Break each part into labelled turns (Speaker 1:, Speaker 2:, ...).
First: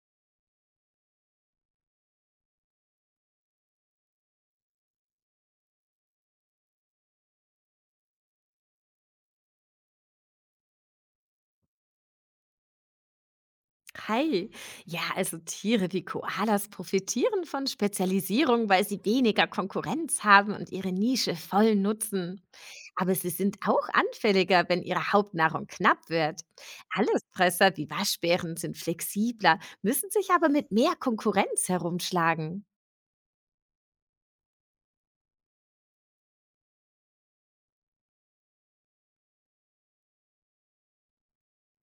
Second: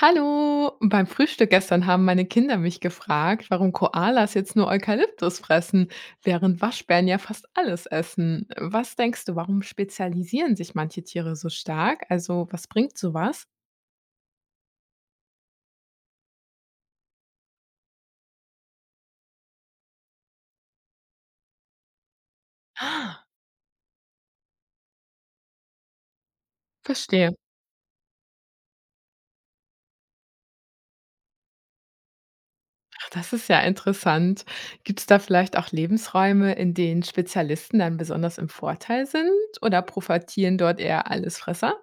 Speaker 1: Hallo, beim Frühstück gestern haben meine Kinder mich gefragt, warum Koalas jetzt nur Eukalyptus fressen, während Waschbären ja fast alles essen. Was denkst du, warum spezialisieren sich manche Tiere so stark? Also, was bringt sowas?
Speaker 2: Hi. Ja, also Tiere wie Koalas profitieren von Spezialisierung, weil sie weniger Konkurrenz haben und ihre Nische voll nutzen. Aber
Speaker 1: Ah,
Speaker 2: sie sind auch anfälliger, wenn ihre Hauptnahrung knapp wird.
Speaker 1: verstehe.
Speaker 2: Allesfresser wie Waschbären sind flexibler, müssen sich aber mit mehr Konkurrenz herumschlagen.
Speaker 1: Ach, das ist ja interessant. Gibt es da vielleicht auch Lebensräume, in denen Spezialisten dann besonders im Vorteil sind, oder profitieren dort eher Allesfresser?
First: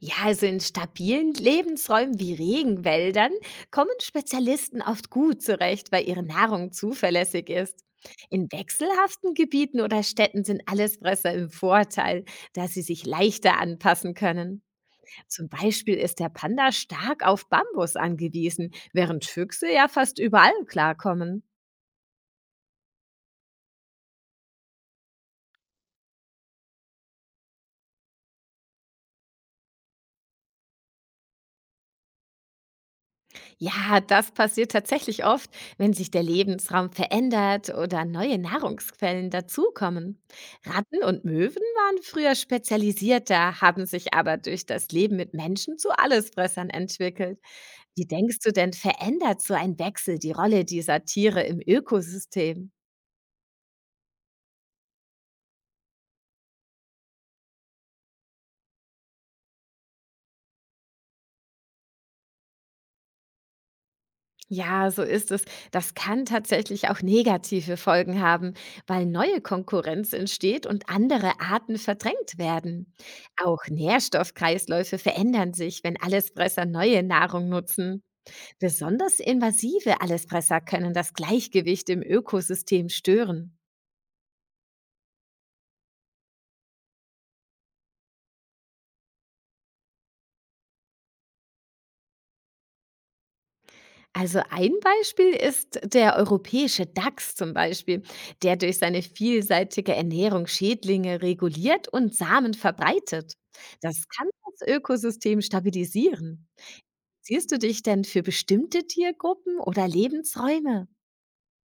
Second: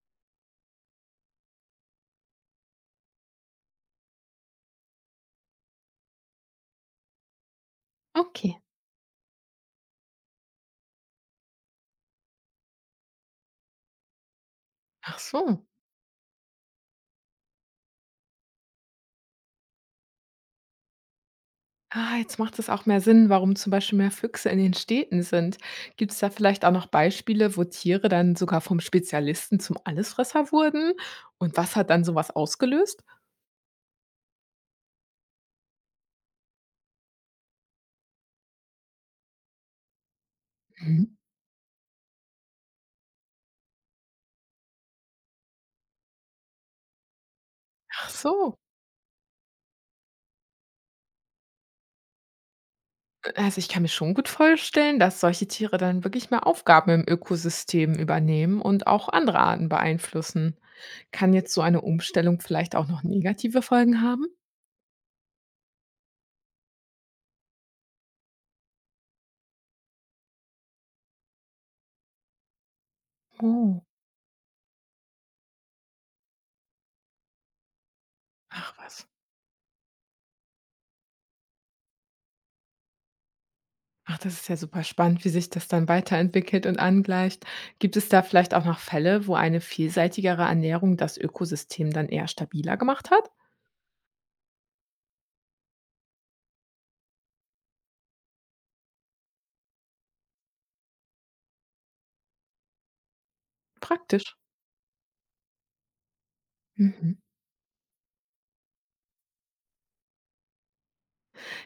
Speaker 2: Ja, also in stabilen Lebensräumen wie Regenwäldern kommen Spezialisten oft gut zurecht, weil ihre Nahrung zuverlässig ist. In
Speaker 1: Okay.
Speaker 2: wechselhaften Gebieten oder Städten sind Allesfresser im Vorteil, da sie sich leichter anpassen können.
Speaker 1: Ach
Speaker 2: Zum
Speaker 1: so.
Speaker 2: Beispiel ist der Panda stark auf Bambus angewiesen, während Füchse ja fast überall klarkommen.
Speaker 1: Ah, jetzt macht es auch mehr Sinn, warum zum Beispiel mehr Füchse in den Städten sind. Gibt es da vielleicht auch noch Beispiele, wo Tiere dann sogar vom Spezialisten zum Allesfresser wurden? Und was hat dann sowas ausgelöst?
Speaker 2: Ja, das passiert tatsächlich oft, wenn sich der Lebensraum verändert oder neue Nahrungsquellen dazukommen. Ratten
Speaker 1: Mhm.
Speaker 2: und Möwen waren früher spezialisierter, haben sich aber durch das Leben mit Menschen zu Allesfressern entwickelt. Wie
Speaker 1: Ach
Speaker 2: denkst du
Speaker 1: so.
Speaker 2: denn, verändert so ein Wechsel die Rolle dieser Tiere im Ökosystem?
Speaker 1: Also ich kann mir schon gut vorstellen, dass solche Tiere dann wirklich mehr Aufgaben im Ökosystem übernehmen und auch andere Arten beeinflussen. Kann jetzt so eine Umstellung vielleicht auch noch negative Folgen haben?
Speaker 2: Ja, so ist es. Das kann tatsächlich auch negative Folgen haben, weil neue Konkurrenz entsteht und andere Arten verdrängt werden. Auch
Speaker 1: Oh.
Speaker 2: Nährstoffkreisläufe verändern sich, wenn Allesfresser neue Nahrung nutzen.
Speaker 1: Ach was.
Speaker 2: Besonders invasive Allesfresser können das Gleichgewicht im Ökosystem stören.
Speaker 1: Ach, das ist ja super spannend, wie sich das dann weiterentwickelt und angleicht. Gibt es da vielleicht auch noch Fälle, wo eine vielseitigere Ernährung das Ökosystem dann eher stabiler gemacht hat?
Speaker 2: Also ein Beispiel ist der europäische Dachs zum Beispiel, der durch seine vielseitige Ernährung Schädlinge reguliert und Samen verbreitet. Das kann
Speaker 1: Praktisch.
Speaker 2: das Ökosystem stabilisieren.
Speaker 1: Mhm.
Speaker 2: Siehst du dich denn für bestimmte Tiergruppen oder Lebensräume?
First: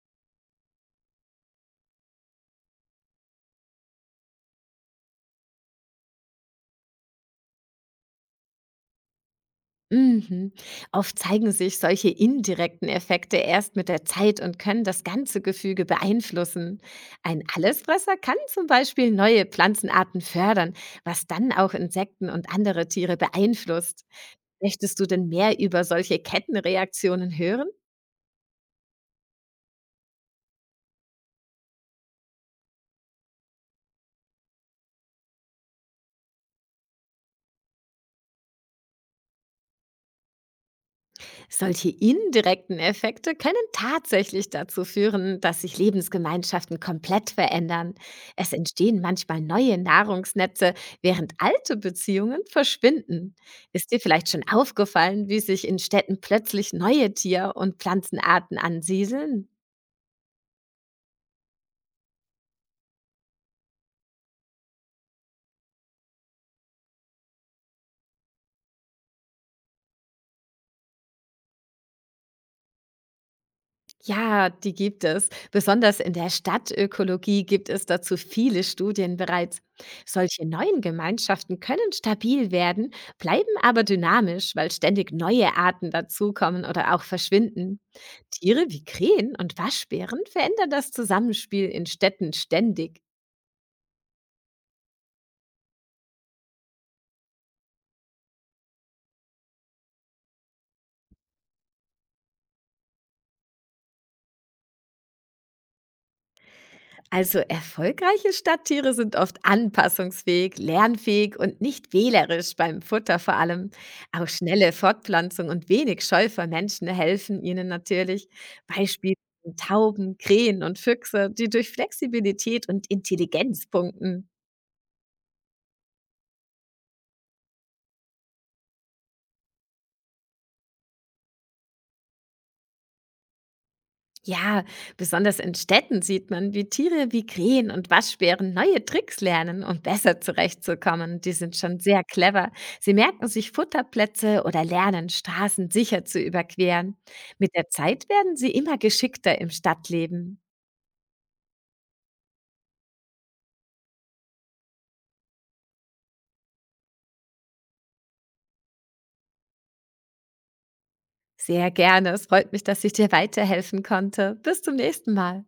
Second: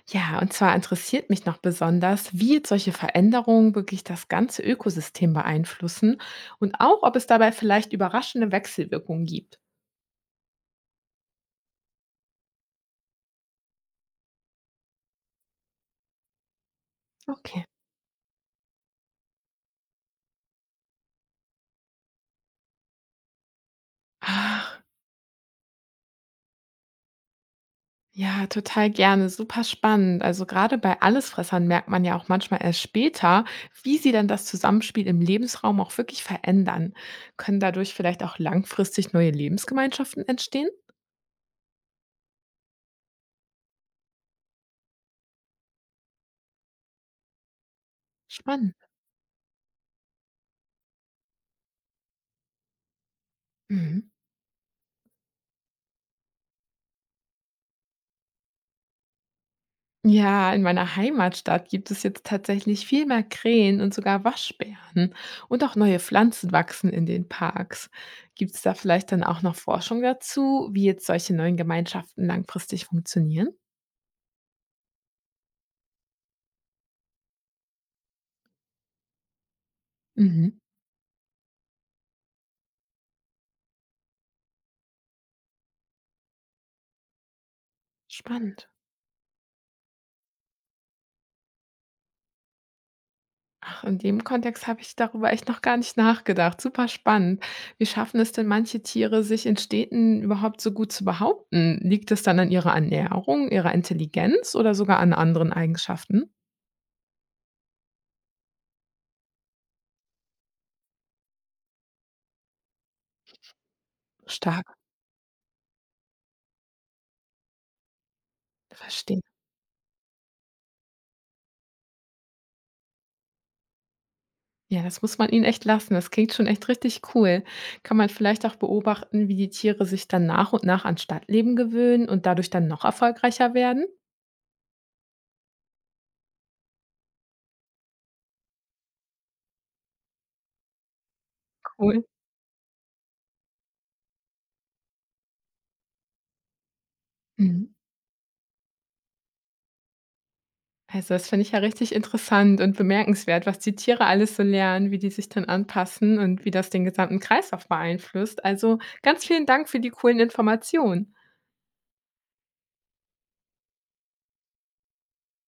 Speaker 1: Ja, und zwar interessiert mich noch besonders, wie jetzt solche Veränderungen wirklich das ganze Ökosystem beeinflussen, und auch, ob es dabei vielleicht überraschende Wechselwirkungen gibt.
Speaker 2: Mhm. Oft zeigen sich solche indirekten Effekte erst mit der Zeit und können das ganze Gefüge beeinflussen. Ein
Speaker 1: Okay.
Speaker 2: Allesfresser kann zum Beispiel neue Pflanzenarten fördern, was dann auch Insekten und andere Tiere beeinflusst.
Speaker 1: Ach,
Speaker 2: Möchtest du denn mehr über solche Kettenreaktionen hören?
Speaker 1: ja, total gerne. Super spannend. Also gerade bei Allesfressern merkt man ja auch manchmal erst später, wie sie dann das Zusammenspiel im Lebensraum auch wirklich verändern. Können dadurch vielleicht auch langfristig neue Lebensgemeinschaften entstehen?
Speaker 2: Solche indirekten Effekte können tatsächlich dazu führen, dass sich Lebensgemeinschaften komplett verändern. Es
Speaker 1: Spannend.
Speaker 2: entstehen manchmal neue Nahrungsnetze, während alte Beziehungen verschwinden. Ist dir
Speaker 1: Mhm.
Speaker 2: vielleicht schon aufgefallen, wie sich in Städten plötzlich neue Tier- und Pflanzenarten ansiedeln?
Speaker 1: Ja, in meiner Heimatstadt gibt es jetzt tatsächlich viel mehr Krähen und sogar Waschbären. Und auch neue Pflanzen wachsen in den Parks. Gibt es da vielleicht dann auch noch Forschung dazu, wie jetzt solche neuen Gemeinschaften langfristig funktionieren?
Speaker 2: Ja, die gibt es. Besonders in der Stadtökologie gibt es dazu viele Studien bereits. Solche
Speaker 1: Mhm.
Speaker 2: neuen Gemeinschaften können stabil werden, bleiben aber dynamisch, weil ständig neue Arten dazukommen oder auch verschwinden. Tiere
Speaker 1: Spannend.
Speaker 2: wie Krähen und Waschbären verändern das Zusammenspiel in Städten ständig.
Speaker 1: Ach, in dem Kontext habe ich darüber echt noch gar nicht nachgedacht. Super spannend. Wie schaffen es denn manche Tiere, sich in Städten überhaupt so gut zu behaupten? Liegt es dann an ihrer Ernährung, ihrer Intelligenz oder sogar an anderen Eigenschaften?
Speaker 2: Also erfolgreiche Stadttiere sind oft anpassungsfähig, lernfähig und nicht wählerisch beim Futter vor allem. Auch
Speaker 1: Stark,
Speaker 2: schnelle Fortpflanzung und wenig Scheu vor Menschen helfen ihnen natürlich. Beispiel
Speaker 1: verstehe.
Speaker 2: sind Tauben, Krähen und Füchse, die durch Flexibilität und Intelligenz punkten.
Speaker 1: Ja, das muss man ihnen echt lassen. Das klingt schon echt richtig cool. Kann man vielleicht auch beobachten, wie die Tiere sich dann nach und nach an Stadtleben gewöhnen und dadurch dann noch erfolgreicher werden?
Speaker 2: Ja, besonders in Städten sieht man, wie Tiere wie Krähen und Waschbären neue Tricks lernen, um besser zurechtzukommen. Die sind schon sehr
Speaker 1: Cool.
Speaker 2: clever. Sie merken sich Futterplätze oder lernen, Straßen sicher zu überqueren. Mit
Speaker 1: Mhm.
Speaker 2: der Zeit werden sie immer geschickter im Stadtleben.
Speaker 1: Also, das finde ich ja richtig interessant und bemerkenswert, was die Tiere alles so lernen, wie die sich dann anpassen und wie das den gesamten Kreislauf beeinflusst. Also, ganz vielen Dank für die coolen Informationen.
Speaker 2: Sehr gerne. Es freut mich, dass ich dir weiterhelfen konnte. Bis zum nächsten Mal.